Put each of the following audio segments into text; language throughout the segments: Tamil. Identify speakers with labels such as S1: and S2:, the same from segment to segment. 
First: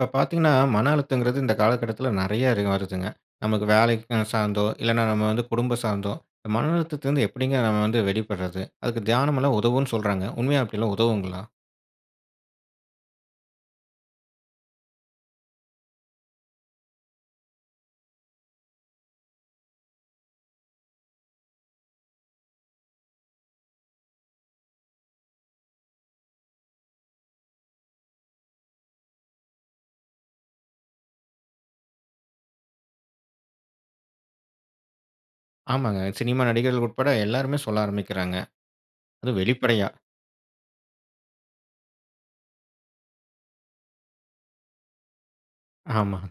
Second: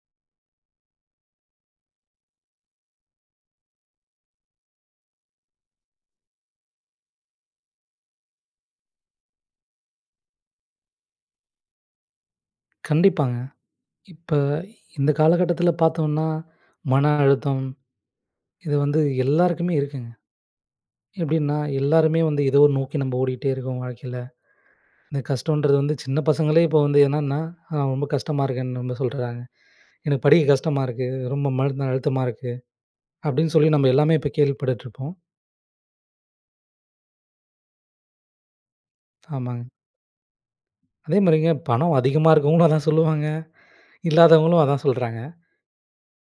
S1: இப்போ, பார்த்தீங்கன்னா, மன அழுத்தம்ங்கறது இந்த காலகட்டத்தில நெறைய இரு வருதுங்க. நமக்கு வேலை சார்ந்தோ இல்லன்னா, நம்ம வந்து குடும்பம் சார்ந்தோ, மன அழுத்தத்தில்வந்து எப்படி நம்ம வந்து வெளிபடுறது அதுக்கு தியானம் எல்லாம் உதவும்ன்னு சொல்றாங்க. உண்மையா அப்படில்லாம் உதவுங்களா?
S2: கண்டிப்பாங்க, இப்ப இந்த காலகட்டத்தில பார்த்தோம்னா மன அழுத்தம். இது வந்து எல்லாருக்குமே இருக்குங்க. எப்படின்னா எல்லாருமே வந்து எதோ ஒரு நோக்கி நம்ம ஓடிட்டே இருக்கோம் வாழ்க்கையில. இந்த கஷ்டம்ன்றது வந்து சின்ன பசங்களே இப்போ வந்து என்னன்னா ரொம்ப கஷ்டமா இருக்குன்னு நம்ம சொல்றாங்க. எனக்கு படிக்க கஷ்டமா இருக்கு. ரொம்ப மன அழுத்தமா இருக்கு அப்படின்னு சொல்லி நம்ம எல்லாமே இப்போ கேள்விபட்டுட்டுருப்போம்.
S1: ஆமாங்க, சினிமா நடிகர்கள் உட்பட எல்லாருமே சொல்ல ஆரம்பிக்கிறாங்க. அதும்
S2: ஆமாங்க.
S1: வெளிப்படையா.
S2: அதேமாதிரிங்க. பணம் அதிகமா இருக்கிறவங்களும் அதான் சொல்லுவாங்க. இல்லாதவங்களும் அதான் சொல்றாங்க.
S1: ஆமாங்க.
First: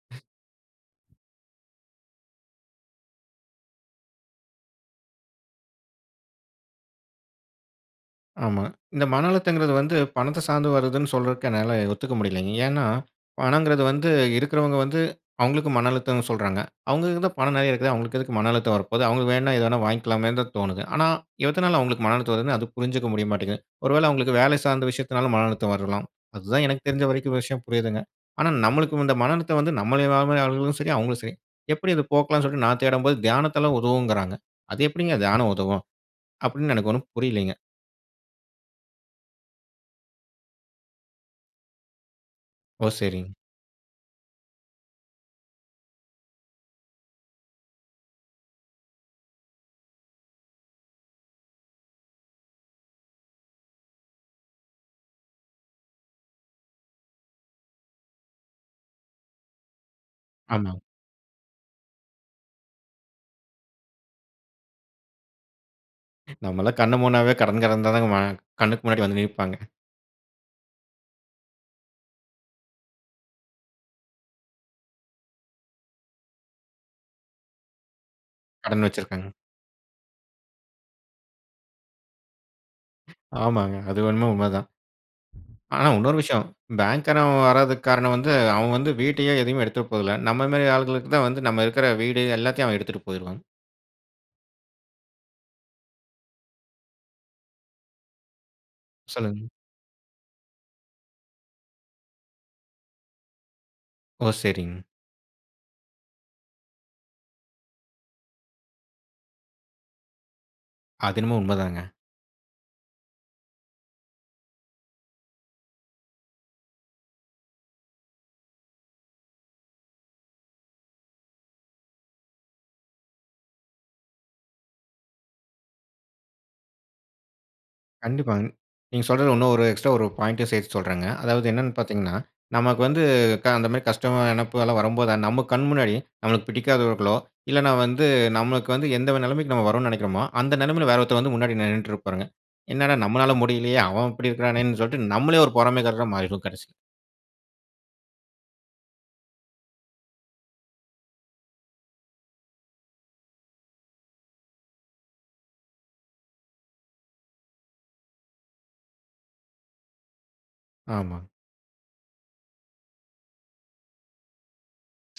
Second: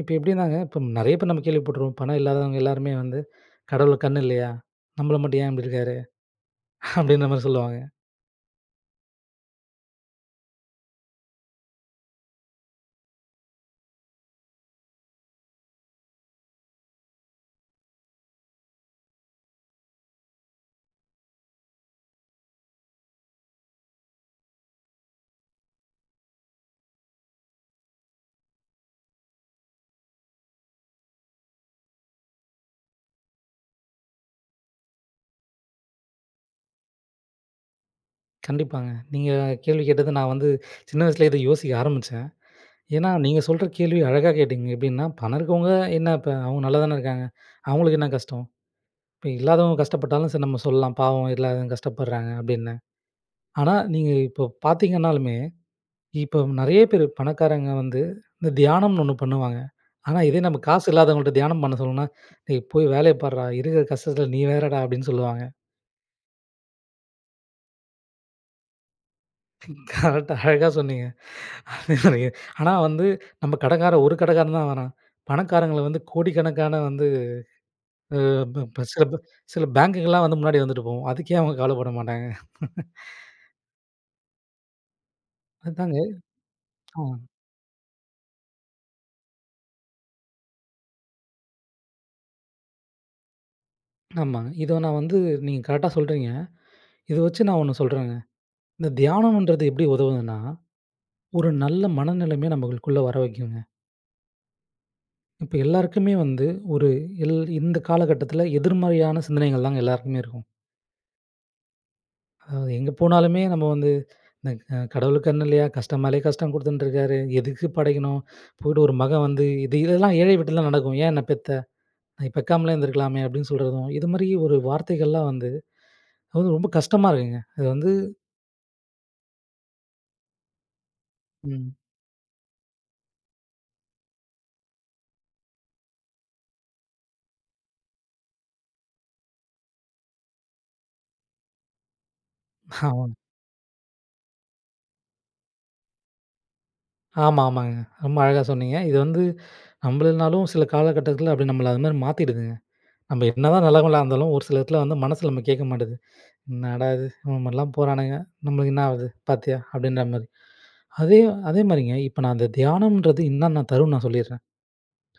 S2: இப்ப எப்படின்னாங்க இப்போ நெறைய பேர் நம்ம கேள்விப்பட்டுருக்கோம். பணம் இல்லாதவங்க எல்லாருமே வந்து கடவுளுக்கு கண் இல்லையா? நம்மள மட்டும் ஏன் இப்படி இருக்காரு அப்படின்ற மாரி சொல்லுவாங்க.
S1: ஆமா. இந்த மன அழுத்தங்கிறது வந்து பணத்த சார்ந்து வருதுன்னு சொல்றதுக்கு என்னால ஒத்துக்க முடியலைங்க. ஏன்னா, பணங்கிறது வந்து இருக்கிறவங்க வந்து அவங்களுக்கு மன அழுத்தம்னு சொல்றாங்க. அவங்களுக்கு தான் பணம் நெறைய இருக்குது. அவங்களுக்கு எதுக்கு மன அழுத்தம் வர போகுது? அவங்களுக்கு வேணா எது வேணா வாங்கிக்கலாமேன்னு தான் தோணுது. ஆனா, எதுனால அவங்களுக்கு மன அழுத்தம் வருதுன்னு அது புரிஞ்சுக்க முடிய மாட்டேங்குது. ஒருவேள அவங்களுக்கு வேலை சார்ந்த விஷயத்துனாலும் மன அழுத்தம் வரலாம். அதுதான் எனக்கு தெரிஞ்ச வரைக்கும் விஷயம் புரியுதுங்க. ஆனா நம்மளுக்கு இந்த மன அழுத்தம் வந்து நம்மள ஆளும் சரி அவங்களும் சரி, எப்படி இதை போக்கலாம்ன்னு சொல்லிட்டு, நான் தேடும்போது தியானத்த உதவுங்கிறாங்க. அது எப்படிங்க தியானம் உதவும்? அப்படின்னு எனக்கு ஒன்னும் புரியலைங்க.
S2: கண்டிப்பாங்க. நீங்க கேள்வி கேட்டது நான் வந்து சின்ன வயசுலயே இதை யோசிக்க ஆரம்பிச்சேன்.
S1: ஓ!
S2: ஏன்னா
S1: சரிங்க.
S2: நீங்க சொல்ற கேள்விய அழகா கேட்டீங்க. எப்படின்னா பணம் இருக்கிறவங்க என்ன இப்ப, அவங்க நல்லாதான இருக்காங்க. அவங்களுக்கு என்ன கஷ்டம்? இப்போ இல்லாதவங்க கஷ்டப்பட்டாலும் சரி நம்ம சொல்லலாம். பாவம் இல்லாதவங்க கஷ்டப்படுறாங்க, அப்படின்னு. ஆனா, நீங்க இப்போ பார்த்தீங்கன்னாலுமே, இப்போ நெறைய பேரு பணக்காரங்க வந்து இந்த தியானம்னு ஒண்ணு பண்ணுவாங்க. ஆனா இதே நம்ம
S1: ஆமாங்க.
S2: காசு இல்லாதவங்கள்ட்ட தியானம் பண்ண சொன்னா டேய் போய் வேலைய பாருடா இருக்கிற கஷ்டத்தில நீ வேறடா அப்படின்னு சொல்லுவாங்க.
S1: நம்மலாம் கண்ண மூடினாவே கடங்க்காரங்க தான வரா கண்ணுக்கு முன்னாடி வந்து நிற்பாங்க.
S2: கரெக்ட் அழகா சொன்னீங்க. ஆனா வந்து நம்ம கடங்காரன் ஒரு கடங்காரன் தான் வேணாம், பணக்காரங்கள வந்து கோடிக்கணக்கான வந்து,
S1: கடன்
S2: சில
S1: வச்சிருக்காங்க.
S2: சில ப பேங்குகள்லாம் வந்து முன்னாடி வந்துட்டு போகும். அதுக்கே அவங்க கவலைப்பட மாட்டாங்க.
S1: ஆமாங்க. அதுவேன்னா, உண்மைதான். ஆனா,
S2: அதாங்க.
S1: இன்னொரு விஷயம். பேங்க்
S2: ஆமா.
S1: காரன் வரதுக்கு காரணம் வந்து அவன் வந்து வீட்டையே எதையும் எடுத்துட்டு போறதில்ல. நம்ம மாதிரி ஆட்களுக்கு தான் வந்து நாம் இருக்குற வீடு எல்லாத்தையும் எடுத்துட்டு போய்டுவான்.
S2: ஆமாங்க. இத நான் வந்து நீங்க கரெக்ட்டா சொல்றீங்க. இத வச்சு நான் 1 சொல்றேங்க இந்த
S1: சொல்லுங்க.
S2: தியானம்ன்றது எப்படி உதவுதுன்னா? ஒரு நல்ல மனநிலைமைய நம்மளுக்குள்ள வர வைக்குங்க.
S1: ஓ! சரிங்க.
S2: இப்போ எல்லாருக்குமே வந்து ஒரு எல் இந்த காலகட்டத்தில எதிர்மறையான சிந்தனைகள் தாங்க எல்லாருக்குமே இருக்கும்.
S1: அது என்னமோ உண்மைதாங்க.
S2: ம், எங்கே போனாலுமே நம்ம வந்து "இந்த கடவுளுக்கு கண்ணு இல்லயா? கஷ்டமாலயே கஷ்டம் கொடுத்துன்டுருக்காரு. எதுக்கு படைக்கணும்? போயிட்டு ஒரு மகன் வந்து, இது இதெல்லாம் ஏழை வீட்ல நடக்கும். ஏன் என்னை பெத்த? பெக்காமலே இருந்துருக்கலாமே!" அப்படின்னு சொல்றதும். இது மாதிரி ஒரு வார்த்தைகள்லாம் வந்து அது வந்து ரொம்ப கஷ்டமா இருக்குங்க. அது வந்து
S1: கண்டிப்பாங்க. நீங்க சொல்றது இன்னும் ஒரு எக்ஸ்ட்ரா ஒரு பாயிண்ட் சேர்த்து சொல்றேங்க. அதாவது என்னென்னு
S2: ம்.
S1: பார்த்தீங்கன்னா, நமக்கு வந்து க அந்த மாதிரி கஷ்டம் மான நினைப்பு எல்லாம் வரும்போது நம்ம கண் முன்னாடி, நம்மளுக்கு பிடிக்காதவர்களோ, இல்லன்னா வந்து நம்மளுக்கு வந்து எந்த நெலமைக்கு நம்ம வரோன்னு நெனைக்கறமோ, அந்த நெலைமையில வேற ஒருத்தர் வந்து முன்னாடி நின்னுட்டு இருப்பாருங்க. என்னடா
S2: ஆமாங்க.
S1: நம்மளால முடியலயே அவன் இப்படி இருக்கறானேன்னு சொல்லி, நம்மளே ஒரு பொறாமைக்காரரா மாறிருவோம் கடைசியில.
S2: ஆமா, ஆமாங்க. ரொம்ப அழகா சொன்னீங்க இது வந்து நம்புளனாலும் சில காலகட்டத்ல அப்படியே நம்மள அது மாதிரி மாத்திடுதுங்க. நம்ம என்னதான் நல்லவங்களா இருந்தாலும். ஒரு சில இடத்தில வந்து மனசு நம்மள கேக்க மாட்டிது "என்னடா இது? இந்த மாதிரிலாம் போறானுங்க. நம்மளுக்கு என்னாவுது பார்த்தியா?" அப்படின்ற மாதிரி அதே
S1: ஆமாங்க.
S2: அதே மாதிரிங்க. இப்ப நான் அந்த தியானம்ன்றது இன்னான்ன தரும்னு நான் சொல்லிர்றேன்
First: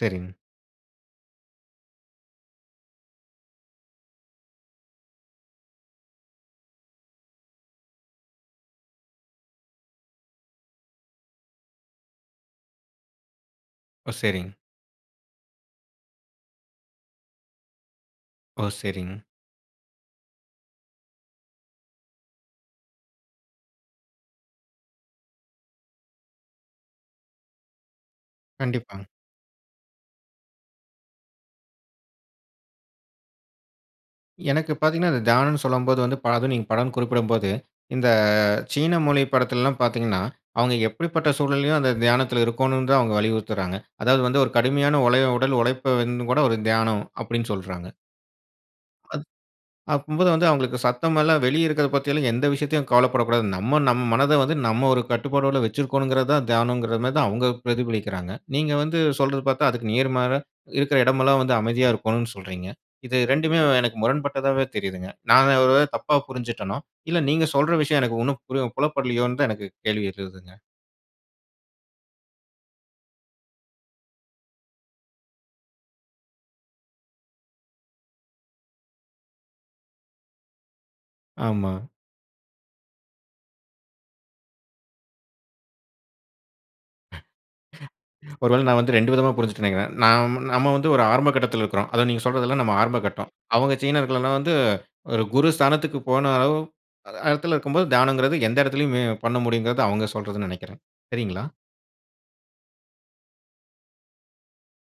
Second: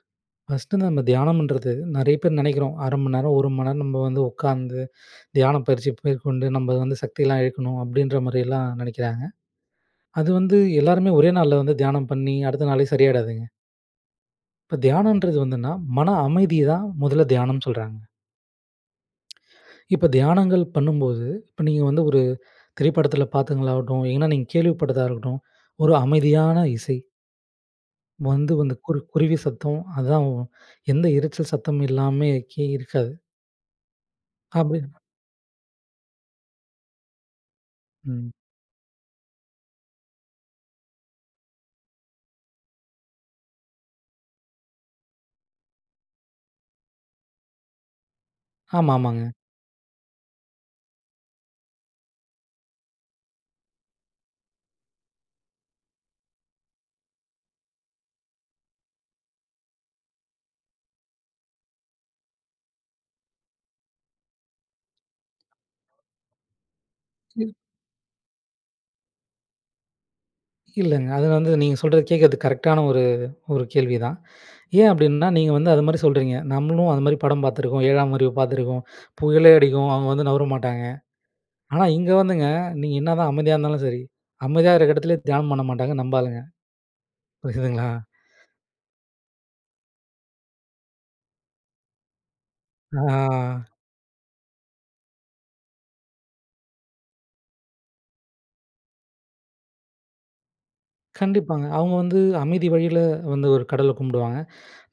S1: சரிங்க.
S2: ஃபர்ஸ்ட்டு வந்து நம்ம தியானம்ன்றது நெறைய பேர் நினைக்கிறோம். "1/2 மணி நேரம், 1 மணி நேரம் நம்ம வந்து உக்காந்து தியானம் பயிற்சி மேற்கொண்டு நம்ம வந்து சக்தியெல்லாம் இழக்கணும்" அப்படின்ற மாதிரியெல்லாம் நெனைக்கிறாங்க. அது வந்து எல்லோருமே ஒரே நாள்ல வந்து தியானம் பண்ணி, அடுத்த நாளே சரியாயிடாதுங்க.
S1: ஓ! சரிங்க.
S2: இப்போ தியானம்ன்றது வந்துன்னா, மன அமைதிய தான் முதல்ல தியானம்னு சொல்றாங்க.
S1: ஓ! சரிங்க.
S2: இப்போ தியானங்கள் பண்ணும்போது இப்போ நீங்க வந்து ஒரு திரைப்படத்துல பாத்ததுங்களாகட்டும், ஏன்னா நீங்க கேள்விப்பட்டதா இருக்கட்டும், ஒரு அமைதியான இசை வந்து வந்து குரு
S1: கண்டிப்பாங்க.
S2: குருவி சத்தம். அதான் எந்த இரைச்சல் சத்தமும் எல்லாமே கே இருக்காது!
S1: எனக்கு
S2: அப்டி
S1: பாத்தீங்கன்னா, அந்த தியானம்னு சொல்லும்போது வந்து, பலதும் நீங்க பலன் குறிப்பிடும் போது, இந்த
S2: ம்.
S1: சீன மொழி படத்துல்லாம் பாத்தீங்கன்னா, அவுங்க எப்படிப்பட்ட சூழ்நிலைலயும் அந்த தியானத்தில இருக்கோணும் தான் அவுங்க வலியுறுத்துறாங்க. அதாவது வந்து, ஒரு கடுமையான ஒலய உடல் உழைப்ப வந்து கூட ஒரு தியானம் அப்படின்னு சொல்றாங்க. அத்
S2: ஆமாமாங்க.
S1: அப்பம்போது வந்து அவுங்களுக்கு சத்தமெல்லாம் வெளிய இருக்கறத பத்தி எல்லாம் எந்த விஷயத்தையும் கவலைப்படக்கூடாது. நம்ம நம் மனத வந்து நம்ம ஒரு கட்டுப்பாட்டோட வச்சிருக்கோணுங்கிறது தான் தியானங்குற மாரி தான் அவுங்க பிரதிபலிக்கிறாங்க. நீங்க வந்து சொல்றத பாத்தா, அதுக்கு நேர்மாற, இருக்குற இடமெல்லாம் வந்து அமைதியா இருக்கோணும்னு சொல்றீங்க. இது 2மே எனக்கு முரண்பட்டதாவே தெரியுதுங்க. நான் ஒ ஒருவேள தப்பா புரிஞ்சுட்டனோ, இல்ல நீங்க
S2: [unintelligible]
S1: சொல்ற விஷயம் எனக்கு ஒண்ணும் புரி புலப்படலயோன்னு தான் எனக்கு கேள்வி எழுதுங்க.
S2: இல்லைங்க, அது வந்து நீங்க சொல்றது, கேக்கிறது கரெக்ட்டானா ஒரு ஒரு கேள்விதான். ஏன் அப்படின்னா, நீங்க வந்து அது மாரி சொல்றீங்க. நம்மளும் அதுமாரி படம் பாத்துருக்கோம். 7ஆம் அறிவு பாத்துருக்கோம். புயலே அடிக்கும் அவுங்க வந்து நவுர மாட்டாங்க.
S1: ஆமா.
S2: ஆனா இங்க வந்துங்க நீங்க என்னாதான் அமைதியா இருந்தாலும் சரி, அமைதியா இருக்க எடத்துல தியானம் பண்ண மாட்டாங்க நம்ப ஆளுங்க. புரிதுங்களா?
S1: ஒருவேள நான் வந்து 2 விதமா புரிஞ்சுட்டேன் நினைக்கிறேன். நாம் நம்ம வந்து ஒரு ஆரம்ப கட்டத்துல இருக்குறோம். அதான் நீங்க சொல்றதெல்லாம் நம்ம ஆரம்ப
S2: ஆ.
S1: கட்டம். அவுங்க சீனர்கள் எல்லாம் வந்து ஒரு குரு ஸ்தானத்துக்கு போன அளவு அ இடத்தில இருக்கும்போது, தியானங்குறது எந்த எடத்துலயுமே பண்ண முடியுங்குறது அவுங்க சொல்றதுன்னு நினைக்கிறேன். சரிங்களா?
S2: கண்டிப்பாங்க, அவுங்க வந்து அமைதி வழியில வந்து ஒரு கடவுள கும்பிடுவாங்க.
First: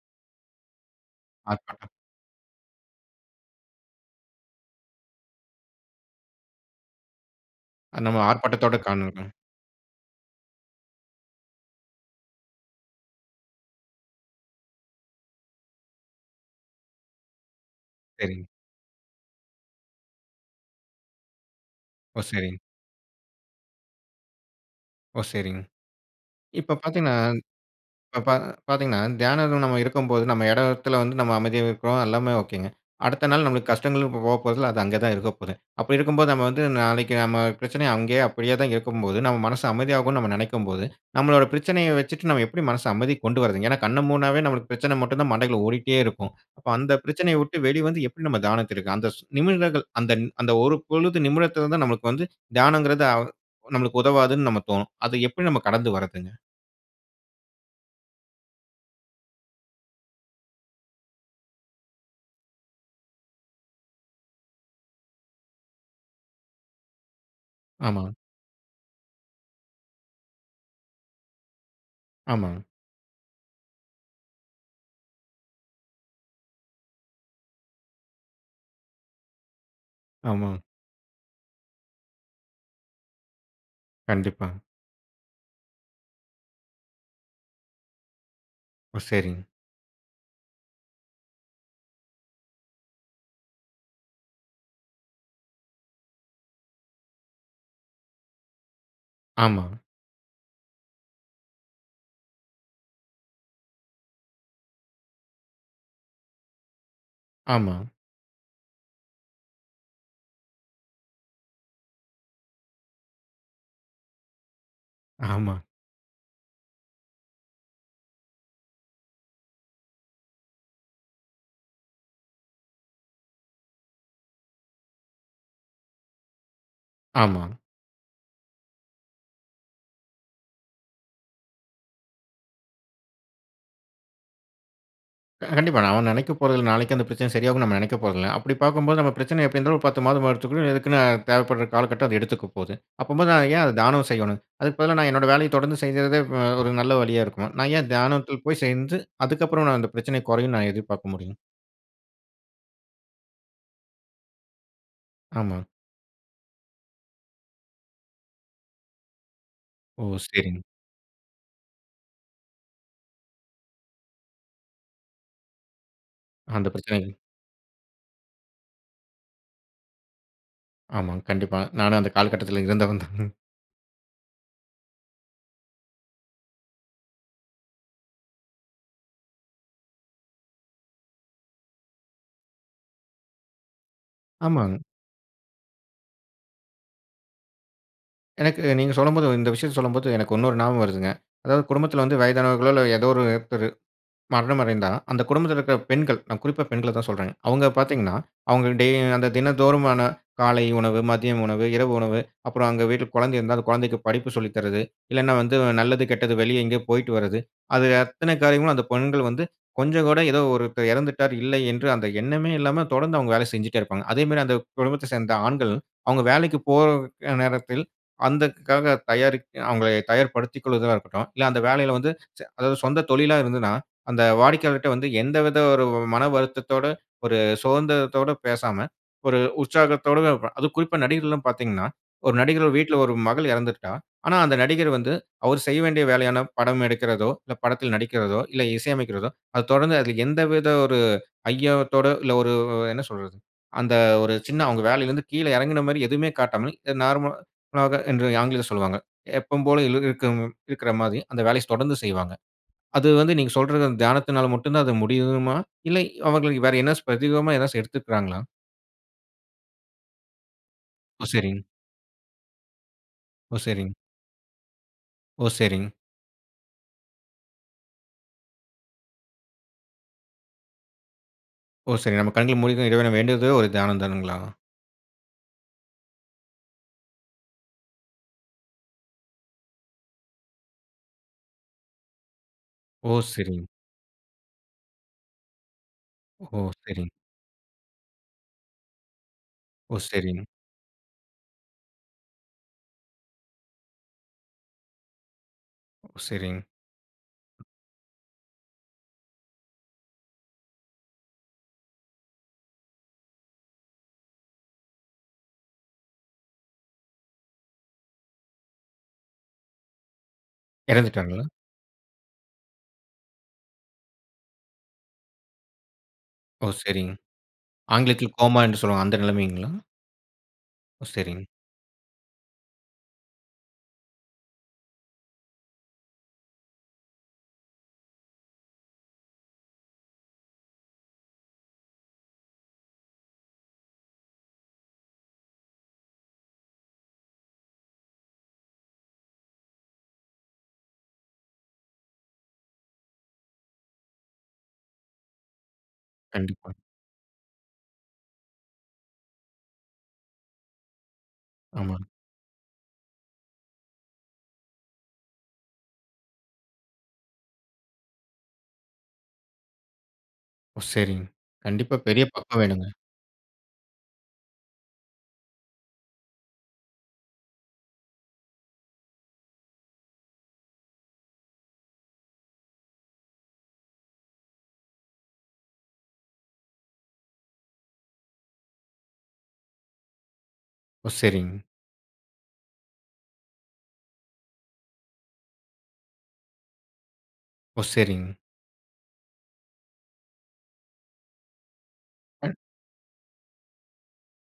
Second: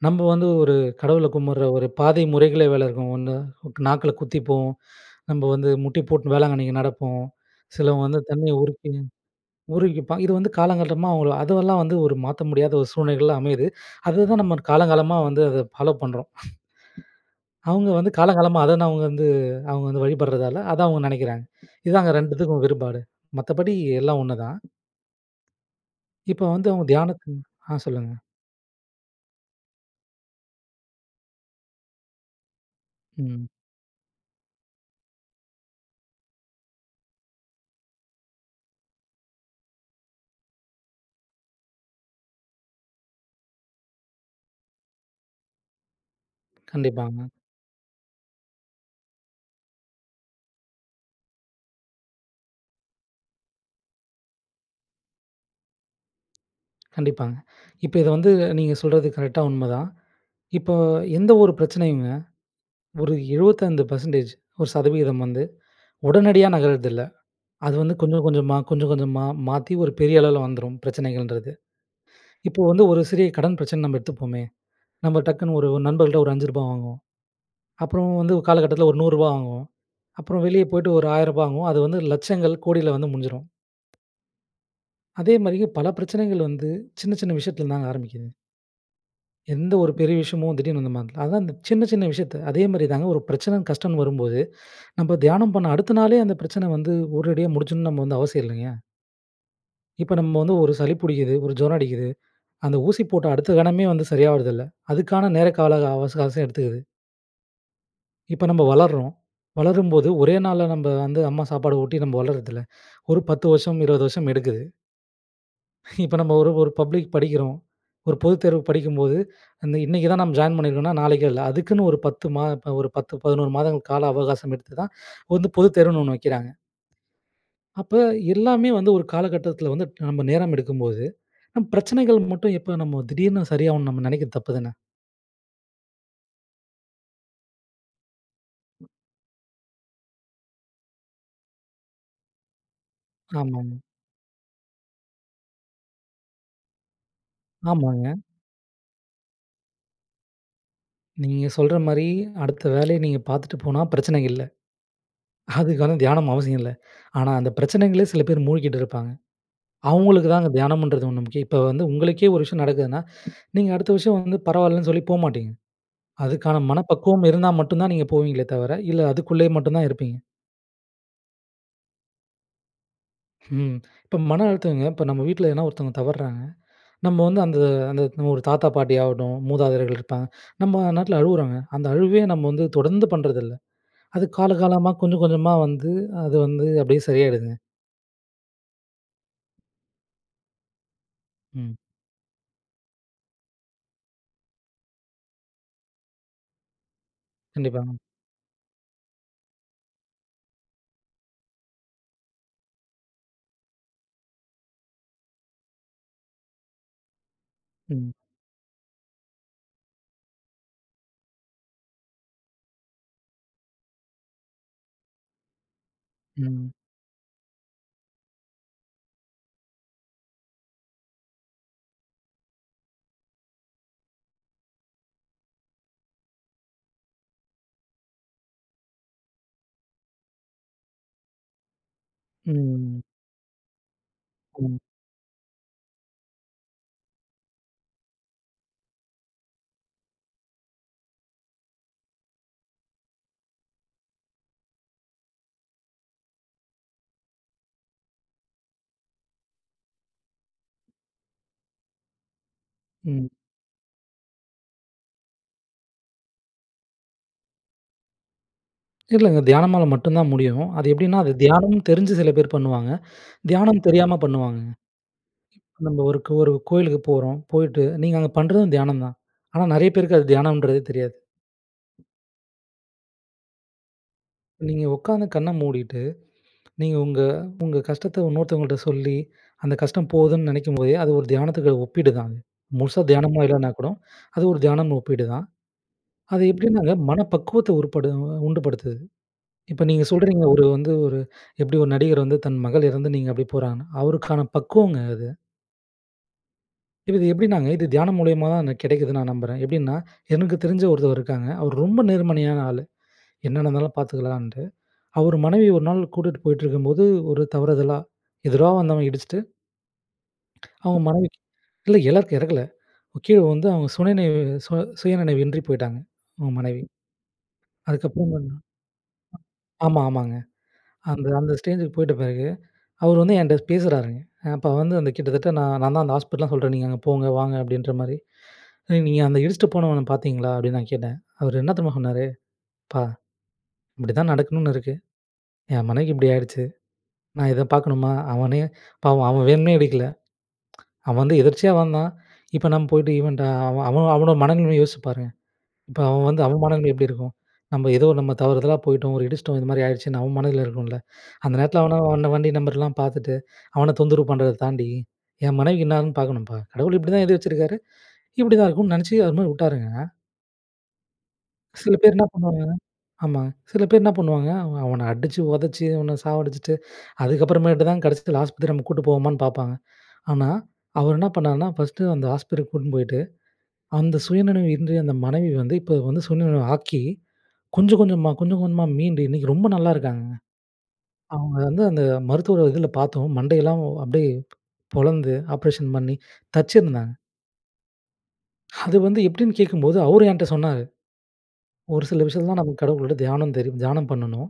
S2: நம்ப வந்து ஒரு கடவுள கும்பிடுற ஒரு
S1: ஆர்ப்பாட்டம்.
S2: பாதை முறைகளே வேற இருக்கும். 1 நாக்குல குத்திப்போம், நம்ப வந்து முட்டி போட்டு வேளாங்கண்ணிக்கு நடப்போம், சிலவங்க
S1: நம்ம
S2: வந்து தன்னையே
S1: ஆர்ப்பாட்டத்தோட.
S2: உருக்கி
S1: [unintelligible]
S2: உருகிப்பான். இது வந்து காலங்காலமா உள்ள அதுவெல்லாம் வந்து ஒரு மாத்த முடியாத ஒரு சூழ்நிலைகளா அமையுது. அதுதான் நம்ம காலங்காலமா வந்து அத ஃபாலோ பண்றோம். அவுங்க வந்து
S1: சரிங்க.
S2: காலங்காலமா அதுதான் அவுங்க வந்து அவுங்க வந்து வழிபடுறதால, அதா அவுங்க நெனைக்கிறாங்க. இதுதாங்க
S1: ஓ! சரிங்க.
S2: 2த்துக்கும் வேறுபாடு. மத்தபடி எல்லாம் 1 தான்.
S1: ஓ! சரிங்க.
S2: இப்ப வந்து
S1: இப்போ
S2: அவங்க
S1: பாத்தீங்கனா
S2: தியானத்து ஆ. சொல்லுங்க.
S1: இப்ப பா பாத்தீங்கன்னா தியானத்தில நம்ம இருக்கும்போது, நம்ம இடத்துல வந்து நம்ம அமைதியாவே இருக்குறோம், எல்லாமே ஓகேங்க. அடுத்த நாள்
S2: ம்.
S1: நம்மளுக்கு கஷ்டங்களும் போ போப்போறதில்ல. அது அங்க தான் இருக்கப்போது. அப்படி இருக்கும்போது, நம்ம வந்து நாளைக்கு நம்ம பிரச்சனை அங்கயே அப்படியே தான் இருக்கும்போது, நம்ம மனசு அமைதியாகும்னு நம்ம நெனைக்கும்போது, நம்மளோட பிரச்சனைய வச்சுட்டு, நம்ம எப்படி மனச அமைதிக்கு கொண்டு வர்றதுங்க? ஏன்னா கண்ண மூடுனாவே நம்மளுக்கு பிரச்சன மட்டும் தான் மண்டைக்குள்ள ஓடிட்டே இருக்கும். அப்போ அந்த
S2: கண்டிப்பாங்க.
S1: பிரச்சனய விட்டு வெளி வந்து, எப்படி நம்ம தியானத்திருக்கு அந்த ஸ் நிமிடங்கள் அந்த அந்த ஒரு பொழுது, நிமிடத்துல தான் நம்மளுக்கு வந்து தியானங்குறது அ நம்மளுக்கு உதவாதுன்னு நம்ப தோணும். அத எப்படி நம்ம கடந்து வர்றதுங்க?
S2: கண்டிப்பாங்க. இப்ப இத வந்து நீங்க சொல்றது கரெக்ட்டா உண்மதான். இப்ப எந்த ஒரு பிரச்சனையும்ங்க, ஒரு 25% ஒரு சதவீதம் வந்து உடனடியா நகர்றதில்ல. அது வந்து
S1: ஆமாங்க.
S2: கொஞ்சம் கொஞ்சமா, கொஞ்சம் கொஞ்சமா மாத்தி ஒரு பெரிய அளவுல வந்துரும், பிரச்சனைகள்ன்றது. இப்போ
S1: ஆமாங்க.
S2: வந்து ஒரு சிறிய கடன் பிரச்சனைனு நம்ம எடுத்துப்போமே, நம்ம டக்குனு ஒரு நண்பர்கள்கிட்ட ஒரு ரூ. 5 வாங்குவோம். அப்புறம் வந்து காலகட்டத்துல ஒரு ரூ. 100 வாங்குவோம். அப்புறம்
S1: ஆமா.
S2: வெளிய போய்ட்டு ஒரு ரூ. 1,000 வாங்குவோம். அது வந்து லட்சங்கள், கோடில வந்து முடிஞ்சுரும்.
S1: கண்டிப்பா.
S2: அதே மாரிங்க, பல பிரச்சனைகள் வந்து சின்ன சின்ன விஷயத்துலிருந்து தாங்க ஆரம்பிக்குது.
S1: ஓ! சரிங்க.
S2: எந்த ஒரு பெரிய விஷயமும் திடீர்ன்னு வந்து. [unintelligible] அதான் இந்த சின்ன சின்ன விஷயத்தை அதே மாரி தாங்க, ஒரு பிரச்சனைனு கஷ்டம்னு வரும்போது, நம்ப தியானம் பண்ண அடுத்த நாளே, அந்த பிரச்சனை வந்து உடனடியா முடிச்சுடணும்னு நம்ப வந்து அவசியம் இல்லைங்க.
S1: ஆமாங்க..
S2: இப்ப நம்ம வந்து ஒரு சளி புடிக்குது. ஒரு ஜுரம் அடிக்குது. அந்த ஊசி போட்ட அடுத்த கணமே வந்து சரியாவுறதில்ல. அதுக்கான நேர கால அவச அவகாசம் எடுத்துக்குது.
S1: ஆமா.
S2: இப்ப நம்ப வளர்றோம். வளரும்போது ஒரே நாள்ல நம்ப வந்து, அம்மா சாப்பாடு ஊட்டி, நம்ப வளர்றதில்ல. ஒரு 10 வருஷம், 20 வருஷம் எடுக்குது.
S1: ஆமா.
S2: இப்ப நம்ம ஒரு ஒரு பப்ளிக்குக்கு படிக்கிறோம். ஒரு பொதுத்தேர்வுக்கு படிக்கும்போது, அந்த இன்னைக்கு தான் நம்ம ஜாயின் பண்ணியிருக்கோம்னா நாளைக்கும் இல்லை, அதுக்குன்னு ஒரு 10 மா ப ஒரு 10, 11 மாதங்கள் கால அவகாசம் எடுத்து தான், வந்து பொதுத்தேர்வுன்னு ஒண்ணு வைக்கிறாங்க.
S1: ஆமா.
S2: அப்ப, எல்லாமே வந்து ஒரு காலகட்டத்துல வந்துட்டு, நம்ம நேரம் எடுக்கும்போது, நம் பிரச்சனைகள் மட்டும் எப்படி நம்ம திடீர்னு சரியாகும்னு நம்ம நெனைக்கிறது தப்புதான.
S1: அ கண்டிப்பா. நாம நினைக்க போறதில்லை. நாளைக்கு அந்த பிரச்சனை சரியாகும்னு நம்ம நினைக்க போறதில்லை. அப்படி பார்க்கும்போது நம்ம பிரச்சனை எப்படி இருந்தாலும் ஒரு 10 மாதமாவது எடுத்துக்குடும், அதுக்குன்னு தேவைப்படுற காலகட்டம் அது எடுத்துக்க போகுது. அப்பம்போது நான் ஏன் அதை
S2: ஆமாங்க.
S1: தியானம் செய்யணும். அதற்கு பதிலா, நான் என்னோட வேலைய தொடர்ந்து செய்யறதே வ ஒரு நல்ல வழியா இருக்குமா? நான் ஏன்
S2: ஆமாங்க.
S1: தியானத்தில போய் செஞ்சு, அதுக்கப்புறம் நான் அந்த பிரச்சனை குறையும்னு, நான் எதிர்பார்க்க முடியும்?
S2: நீங்க சொல்ற மாரி, அடுத்த வேலைய நீங்க பார்த்துட்டு போனா, பிரச்சனை இல்ல.
S1: ஆமா.
S2: அதுக்கு வந்து தியானம் அவசியம் இல்லை. ஆனா, அந்த பிரச்சனைகள்ளே சில பேரு மூழ்கிட்டு இருப்பாங்க.
S1: ஓ!
S2: அவுங்களுக்கு தான், அந்த
S1: சரிங்க.
S2: தியானம்ன்றது ஒண்ணு முக்கியம். இப்ப வந்து உங்களுக்கே ஒரு விஷயம் நடக்குதுன்னா, நீங்க அடுத்த வருஷம் வந்து பரவால்லன்னு சொல்லி போகமாட்டீங்க. அதுக்கான
S1: அந்த பிரச்சனைகள்.
S2: மனப்பக்குவம் இருந்தா மட்டும் தான், நீங்க போவீங்களே தவிர, இல்ல அதுக்குள்ளே மட்டும் தான் இருப்பீங்க.
S1: ஆமாங்க. கண்டிப்பா. நானும் அந்த காலகட்டத்துல இருந்தவன் தான்.
S2: ம். இப்ப மன அழுத்தங்க இப்ப நம்ம வீட்ல எதுனா ஒருத்தவங்க தவறுறாங்க. நம்ம வந்து அந்த அந்த ஒரு தாத்தா, பாட்டி ஆகட்டும். மூதாதையர்கள் இருப்பாங்க. நம்ம நாட்டுல அழுவுறாங்க. அந்த அழுவே நம்ம வந்து தொடர்ந்து பண்றதில்ல. அது
S1: ஆமாங்க.
S2: காலகாலமா கொஞ்சம் கொஞ்சமா வந்து, அது வந்து அப்பிடியே சரியாகிடுதுங்க.
S1: எனக்கு நீங்க சொல்லும்போது இந்த விஷயத்தை சொல்லும்போது, எனக்கு இன்னொரு ஞாபகம் வருதுங்க. அதாவது
S2: ம்.
S1: குடும்பத்துல வந்து வயதானவர்களோ, இல்ல ஏதோ ஒருத்தரு மரணம் அடைந்தா, அந்த குடும்பத்துல இருக்க பெண்கள் நான் குறிப்பா பெண்கள தான் சொல்றேங்க. அவுங்க
S2: கண்டிப்பாங்க.
S1: பார்த்தீங்கன்னா, அவுங்க டே அந்த தினந்தோறுமான காலை உணவு, மதிய உணவு, இரவு உணவு அப்புறம் அங்க வீட்ல குழந்தை இருந்தா, அந்த குழந்தைக்கு படிப்பு சொல்லி தர்றது. இல்லைனா வந்து நல்லது, கெட்டது, வெளிய எங்கயோ போயிட்டு வர்றது, அது
S2: ம்.
S1: அத்தனை காரியமும் அந்த பெண்கள் வந்து கொஞ்சம் கூட, "ஏதோ ஒருத்தர் இறந்துட்டார், இல்லை." என்று அந்த எண்ணமே இல்லாம தொடர்ந்து அவுங்க வேலை செஞ்சுட்டே இருப்பாங்க. அதே மாரி, அந்த குடும்பத்தை சேர்ந்த ஆண்கள், அவுங்க வேலைக்கு
S2: ம்.
S1: போற நேரத்தில் அதற்காக தயாரிக் அவுங்களை தயார்படுத்திக் கொள்ளுதலா இருக்கட்டும். இல்ல, அந்த வேலைல வந்து ச அதாவது சொந்த தொழில இருந்ததுன்னா, அந்த வாடிக்கையாளர்ட்ட வந்து, எந்த வித ஒரு மன வருத்தத்தோட, ஒரு சோர்ந்திரத்தோட பேசாம, ஒரு உற்சாகத்தோடு ப அதுவும் குறிப்பா நடிகர்கள்லாம் பார்த்தீங்கன்னா, ஒரு நடிகர் வீட்ல
S2: ம்.
S1: ஒரு மகள் இறந்துருக்கா. ஆனா அந்த
S2: ம்.
S1: நடிகர் வந்து, அவரு செய்ய வேண்டிய வேலையான படம் எடுக்கிறதோ, இல்லை படத்தில் நடிக்கிறதோ, இல்லை இசை அமைக்கிறதோ, அத தொடர்ந்து அதில் எந்த வித ஒரு ஐயத்தோட இல்லை. ஒரு வ் என்ன சொல்றது, அந்த ஒரு சின்ன அவுங்க வேலைலிருந்து கீழே இறங்கின மாரி எதுவுமே காட்டாமல், அ நார்மலாக என்று ஆங்கிலத்தில் சொல்லுவாங்க. எப்பவும் போல இலுருக்கம் இருக்கிற மாரி, அந்த வேலைய ஸ் தொடர்ந்து செய்வாங்க. அது
S2: ம்.
S1: வந்து நீங்க சொல்ற அந்த தியானத்தினால மட்டும் தான் அது முடியுமா? இல்லை, அவர்கள் வேற என்னாச்சும் பிரத்யேகமா ஏதாச்சு எடுத்துக்கிறாங்களா?
S2: தெரிலைங்க, தியானமால மட்டும் தான் முடியும். அது எப்படீன்னா
S1: ஓ!
S2: அது
S1: சரிங்க.
S2: தியானமுன்னு தெரிஞ்சு சில பேர் பண்ணுவாங்க.
S1: ஓ!
S2: தியானம்ன்னு
S1: சரிங்க.
S2: தெரியாம பண்ணுவாங்கங்க.
S1: ஓ! சரிங்க.
S2: நம்ம ஒருக் ஒரு கோயிலுக்கு போறோம். போயிட்டு, நீங்க அங்க பண்ணுறதும் தியானம் தான். ஆனா, நெறைய பேருக்கு அது தியானம்ன்றதே தெரியாது.
S1: ஓ! சரிங்க. நம்ம கண்கள மூடிட்டு, இறைவன வேண்டுறதே ஒரு தியானம் தானங்களா?
S2: நீங்க உட்காந்து கண்ணை மூடிட்டு, நீங்க உங்க உங்க கஷ்டத்த இன்னொருத்தவங்கட்ட சொல்லி, அந்த கஷ்டம் போகுதுன்னு நெனைக்கும்போதே, அது ஒரு தியானத்துக்கு அது ஒப்பீடு தாங்க. முழுசா
S1: ஓ!
S2: தியானமா
S1: சரிங்க.
S2: இல்லான்னா கூட, அது ஒரு தியானம் ஒப்பீடு தான். அது
S1: ஓ!
S2: எப்படின்னாங்க,
S1: சரிங்க.
S2: மன பக்குவத்த உருப்படு உண்டுபடுத்துது. இப்ப
S1: ஓ!
S2: நீங்க சொல்றீங்க,
S1: சரிங்க.
S2: ஒரு வந்து ஒரு எப்படி 1 நடிகர் வந்து, தன் மகள் இறந்து நீங்க அப்படி போறாங்கன்னு. அவருக்கான பக்குவங்க அது.
S1: ஓ! சரிங்க.
S2: இப்ப இது எப்படினாங்க? இது தியானம் மூலியமா தான் எனக்கு கிடைக்குதுன்னு நான் நம்புறேன். எப்படின்னா எனக்கு தெரிஞ்ச ஒருத்தர் இருக்காங்க. அவர் ரொம்ப நேர்மையான ஆளு. என்ன நடந்தாலும் பார்த்துக்கலான்ட்டு. அவர் மனைவியை 1 நாள் கூட்டிட்டு போயிட்டுருக்கும்போது, ஒரு தவறுதலா எதிரா வந்தவன் இடிச்சிட்டு அவங்க மனைவிக்கு
S1: இறந்துட்டாங்களா?
S2: இல்ல, இலக்கு இறக்கல. கீழ வுழுந்து அவங்க சுய நினைவு சு சுயநினைவு இன்றி போய்ட்டாங்க, அவங்க
S1: ஓ!
S2: மனைவி.
S1: சரிங்க. ஆங்கிலத்தில,
S2: அதுக்கப்பறம்
S1: "கோமா" என்று சொல்லுவாங்க. அந்த
S2: [unintelligible]
S1: நெலைமைங்களா?
S2: ஆமா, ஆமாங்க.
S1: ஓ!
S2: அந்த
S1: சரிங்க.
S2: அந்த ஸ்டேஜுக்கு போயிட்ட பிறகு, அவரு வந்து என்ட்ட பேசுறாருங்க. அப்ப வந்து அந்த கிட்டத்தட்ட நான் நான்தான் அந்த ஹாஸ்பிட்டல்லாம் சொல்றேன். "நீங்க அங்க போங்க, வாங்க." அப்படீன்ற மாரி. "நீ நீங்க அந்த இடிச்சுட்டு போனவன பார்த்தீங்களா." அப்படீன்னு நான் கேட்டேன். அவர் என்ன தெரியுமா சொன்னாரு. "அப்பா! இப்படிதான் நடக்கணும்னு இருக்கு. என் மனைக்கு இப்படி ஆயிருச்சு. நான் இதை பார்க்கணுமா. அவனே பாவம். அவன் வேணும்னே இடிக்கல. அவன் வந்து எதிர்ச்சியா வந்தான். இப்ப நம்ம போயிட்டு இவன்ட்ட அவன் அவன் அவனோட மனநிலமைய யோசிச்சு பாருங்க. இப்ப அவன் வந்து அவன்
S1: கண்டிப்பா.
S2: மனநிலமை எப்படி இருக்கும்? நம்ப ஏதோ நம்ப தவறுதலா போயிட்டோம். ஒரு இடிச்சிட்டோம். இது மாதிரி ஆயிருச்சுன்னு, அவன் மனநில இருக்கும்ல. அந்த நேரத்தில அவனும்
S1: ஆமாங்க.
S2: அந்த வண்டி நம்பர்லாம் பார்த்துட்டு, அவன தொந்தரவு பண்ணுறத தாண்டி, என் மனைவிக்கு என்னாகுதுன்னு பார்க்கணும்ப்பா, கடவுள் இப்படிதான் எழுதி வச்சிருக்காரு, இப்படி தான் இருக்கும்ன்னு நெனைச்சு." அது மாரி வுட்டாருங்க.
S1: ஓ! சரிங்க.
S2: சில
S1: கண்டிப்பா
S2: பேர்
S1: பெரிய
S2: என்னா
S1: பக்குவம்
S2: பண்ணுவாங்க
S1: வேணுங்க.
S2: ஆமா. சில பேர் என்னா பண்ணுவாங்க? அவ அவன அடிச்சு, உதைச்சு, இவன சாவடிச்சுட்டு, அதுக்கப்புறமேட்டு தான் கடைசியில ஹாஸ்பத்திரி நம்ம கூட்டிட்டு போவோமான்னு பார்ப்பாங்க. ஆனா அவர் என்னா பண்ணாருன்னா, ஃபர்ஸ்ட்டு அந்த ஹாஸ்பித்திரிக்கு கூட்டின்னு போயிட்டு, அந்த சுயநினைவு இன்றி அந்த மனைவி வந்து, இப்போ வந்து சுயநினைவு ஆக்கி கொஞ்சம் கொஞ்சமா, கொஞ்சம் கொஞ்சமா மீண்டு, இன்னைக்கு ரொம்ப நல்லா இருக்காங்கங்க.
S1: ஓ! சரிங்க.
S2: அவங்க வந்து அந்த மருத்துவ இதில பார்த்தோம். மண்டையெல்லாம் அப்படியே பொளந்து, ஆப்பரேஷன் பண்ணி, தச்சிருந்தாங்க.
S1: ஓ! சரிங்க.
S2: அது வந்து எப்படீன்னு கேட்கும்போது, அவரு ஏன்ட்ட சொன்னாரு. "ஒரு சில
S1: அ.
S2: விஷயத்துலலாம் நமக்கு கடவுள விட தியானம் தெரியு தியானம் பண்ணணும்.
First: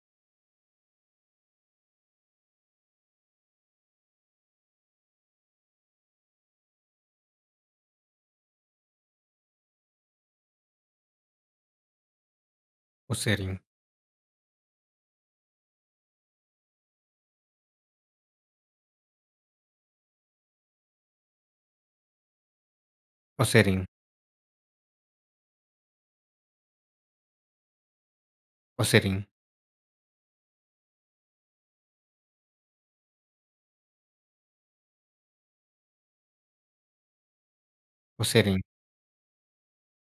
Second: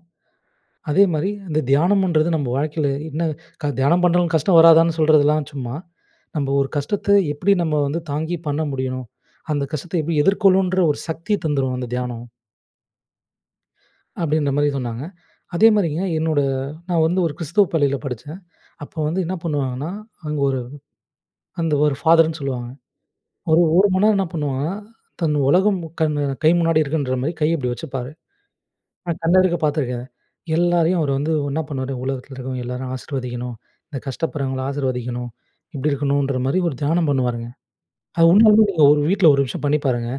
S2: அதே மாதிரி அந்த தியானம்ன்றது நம்ப வாழ்க்கையில என்ன க தியானம் பண்ணாலும் கஷ்டம் வராதான்னு சொல்றதெல்லாம் சும்மா. நம்ம ஒரு கஷ்டத்த எப்படி நம்ம வந்து தாங்கி பண்ண முடியணும்? அந்த கஷ்டத்த எப்படி எதிர்கொள்ளணுன்ற ஒரு சக்திய தந்துரும், அந்த தியானம்."
S1: ஓ! சரிங்க.
S2: அப்படீன்ற மாரி சொன்னாங்க. அதே மாதிரி என் என்னோட நான் வந்து ஒரு கிறிஸ்தவ பள்ளியில படிச்சேன். அப்போ வந்து என்னா பண்ணுவாங்கன்னா, அங்க ஒரு அந்த ஒரு ஃபாதர்ன்னு சொல்லுவாங்க.
S1: ஓ!
S2: ஒரு
S1: சரிங்க.
S2: 1 மணி நேரம் என்ன பண்ணுவாங்கன்னா, தன் உலகம் கண் கை முன்னாடி இருக்குன்ற மாரி, கை இப்படி வச்சுப்பாரு.
S1: ஓ!
S2: நான்
S1: சரிங்க.
S2: கண்ணெதிர்க்க பார்த்துருக்கேன். எல்லாரையும் அவர் வந்து என்னா பண்ணுவாரு? உலகத்தில இருக்கிறவங்க எல்லாரையும் ஆசீர்வதிக்கணும். இந்த கஷ்டப்படுறவங்கள ஆசிர்வதிக்கணும். இப்படி இருக்கணுன்ற மாரி ஒரு தியானம் பண்ணுவாருங்க.
S1: ஓ!
S2: அது
S1: சரிங்க.
S2: உண்மையிலயே நீங்க ஒரு வீட்டில 1 நிமிஷம் பண்ணி பாருங்க.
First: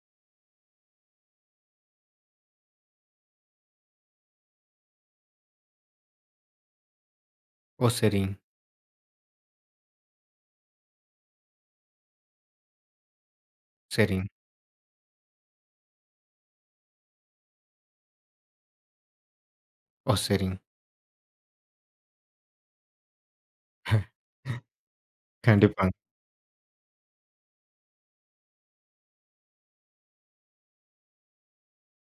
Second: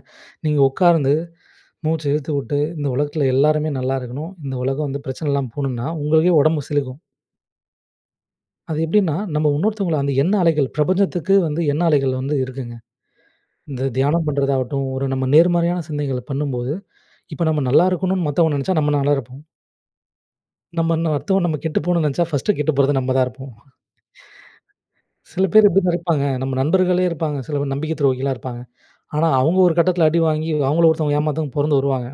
S2: நீங்க உட்கார்ந்து மூச்ச இழுத்து வுட்டு, இந்த உலகத்தில எல்லாருமே நல்லா இருக்கணும். இந்த உலகம் வந்து பிரச்சன இல்லாம போணும்னா, உங்களுக்கே உடம்பு சிலிர்க்கும்.
S1: ஓ! சரிங்க
S2: அது எப்டின்னா, நம்ம இன்னொருத்தவங்கள அந்த எண்ண அலைகள் பிரபஞ்சத்துக்கு வந்து எண்ண அலைகள் வந்து இருக்குங்க. இந்த தியானம்
S1: சரிங்க.
S2: பண்றது ஆகட்டும், ஒரு நம்ம நேர்மறையான சிந்தனைகள பண்ணும்போது, இப்ப நம்ம நல்லா இருக்கணும்ன்னு மத்தவங்க நெனைச்சா நம்ம நல்லாருப்போம்.
S1: ஓ! சரிங்க.
S2: நம்ம என்ன அடுத்தவங்க நம்ம கெட்டு போணும்னு நெனைச்சா, ஃபர்ஸ்ட் கெட்டு போறது நம்ம தான் இருப்போம். சில பேர் எப்டி
S1: கண்டிப்பாங்க.
S2: நெனைப்பாங்க? நம்ம நண்பர்களே இருப்பாங்க, சில பேர் நம்பிக்கை துரோகிகளா இருப்பாங்க. ஆனா, அவங்க ஒரு கட்டத்தில அடி வாங்கி, அவங்கள ஒருத்தவங்க ஏமாத்த பொறந்து வருவாங்க.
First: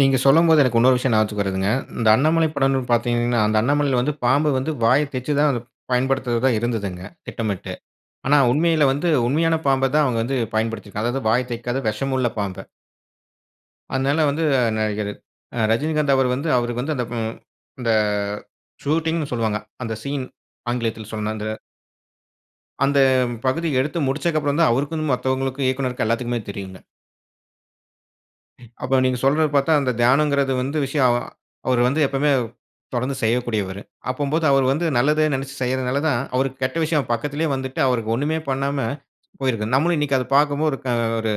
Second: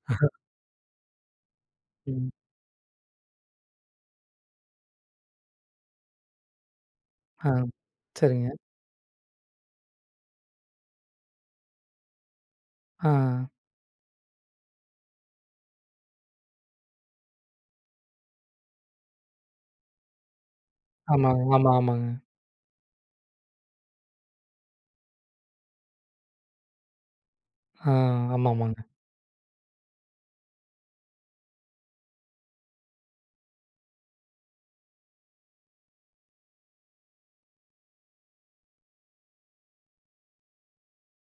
S1: நீங்க சொல்லும்போது எனக்கு இன்னொரு விஷயம் ஞாபகத்துக்கு வருதுங்க. இந்த
S2: ம்.
S1: அண்ணாமலை படம்னு பார்த்தீங்கன்னா அந்த அண்ணாமலையில வந்து பாம்பு வந்து வாய தெச்சு தான் பயன்படுத்துவதா இருந்ததுங்க,
S2: ஆ,
S1: திட்டமிட்டு ஆனா
S2: சரிங்க.
S1: உண்மையில வந்து உண்மையான பாம்ப தான் அவங்க வந்து பயன்படுத்திருக்காங்க. அதாவது வாய தைக்காத விஷமுள்ள பாம்ப.
S2: ஆ.
S1: அதனால வந்து நடிகர் அ ரஜினிகாந்த் அவர் வந்து, அவருக்கு வந்து அந்த ம் இந்த ஷூட்டிங்ன்னு சொல்வாங்க. அந்த சீன் ஆங்கிலத்தில் சொன்ன
S2: ஆமாங்க,
S1: அந்த
S2: ஆமா, ஆமாங்க.
S1: அந்த பகுதி எடுத்து முடிச்சதுக்கப்புறம் தான் அவருக்கும், மத்தவங்களுக்கும், இயக்குனருக்கும் எல்லாத்துக்குமே தெரியும்ங்க.
S2: அ, ஆமாமாங்க.
S1: அப்ப நீங்க சொல்றத பார்த்தா, அந்த தியானங்குறது வந்து விஷயம் அ அவரு வந்து எப்பமே தொடர்ந்து செய்யக்கூடியவரு. அப்போம்போது அவர் வந்து நல்லதே நெனைச்சு செய்றதனால தான், அவருக்கு கெட்ட விஷயம் பக்கத்திலேயே வந்துட்டு, அவருக்கு ஒண்ணுமே பண்ணாம போயிருக்கு. நம்மளும் இன்னைக்கு அத பார்க்கும்போது ஆ ஒரு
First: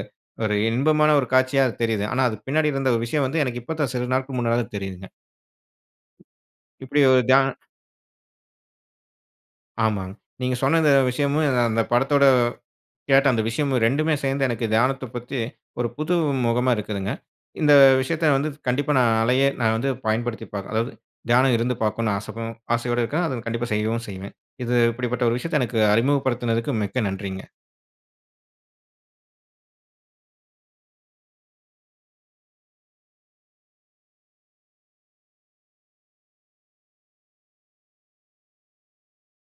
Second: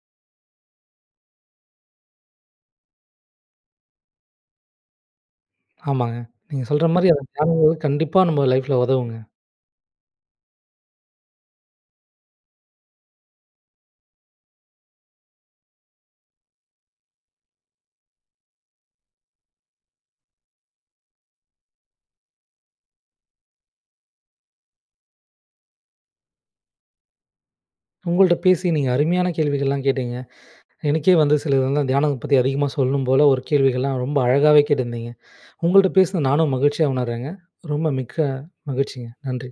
S1: ஒரு இன்பமான ஒரு காட்சியா தெரியிது. ஆனா அது பின்னாடி இருந்த ஒரு விஷயம் வந்து எனக்கு இப்ப தான் சில நாட்கள் முன்னாடி தான் தெரியுதுங்க.
S2: ஆமாங்க. நீங்க சொல்ற
S1: இப்டி
S2: மாரி
S1: ஒரு
S2: அத
S1: தியா
S2: [unintelligible] கண்டிப்பா நம்ம லைஃப்ல உதவும்ங்க.
S1: ஆமாங்க. நீங்க சொன்ன இந்த விஷயமும், அந்த படத்தோட கேட்ட அந்த விஷயமும் 2டுமே சேர்ந்து எனக்கு தியானத்தப் பத்தி ஒரு புது முகமா இருக்குதுங்க. இந்த விஷயத்த வந்து கண்டிப்பா நான் அலையே நான் வந்து பயன்படுத்தி பார்க்குறேன். அதாவது தியானம் இருந்து பார்க்கணும் ஆசைதா ஆசையோட இருக்கேன். அத கண்டிப்பா செய்யவும் செய்வேன். இது இப்டிப்பட்ட ஒரு விஷயத்த எனக்கு அறிமுகப்படுத்தினதுக்கு, மிக்க நன்றிங்க!
S2: உங்கள்ட்ட பேசி நீங்க அருமையான கேள்விகள்லாம் கேட்டீங்க. எனக்கே வந்து சில இதெல்லாம் தியானத்த பத்தி அதிகமா சொல்லணும் போல ஒரு கேள்விகள்லாம் ரொம்ப அழகாவே கேட்ருந்திங்க. உங்கள்ட்ட பேசுன நானும் மகிழ்ச்சியா உணருறேங்க. ரொம்ப மிக்க மகிழ்ச்சிங்க. நன்றி.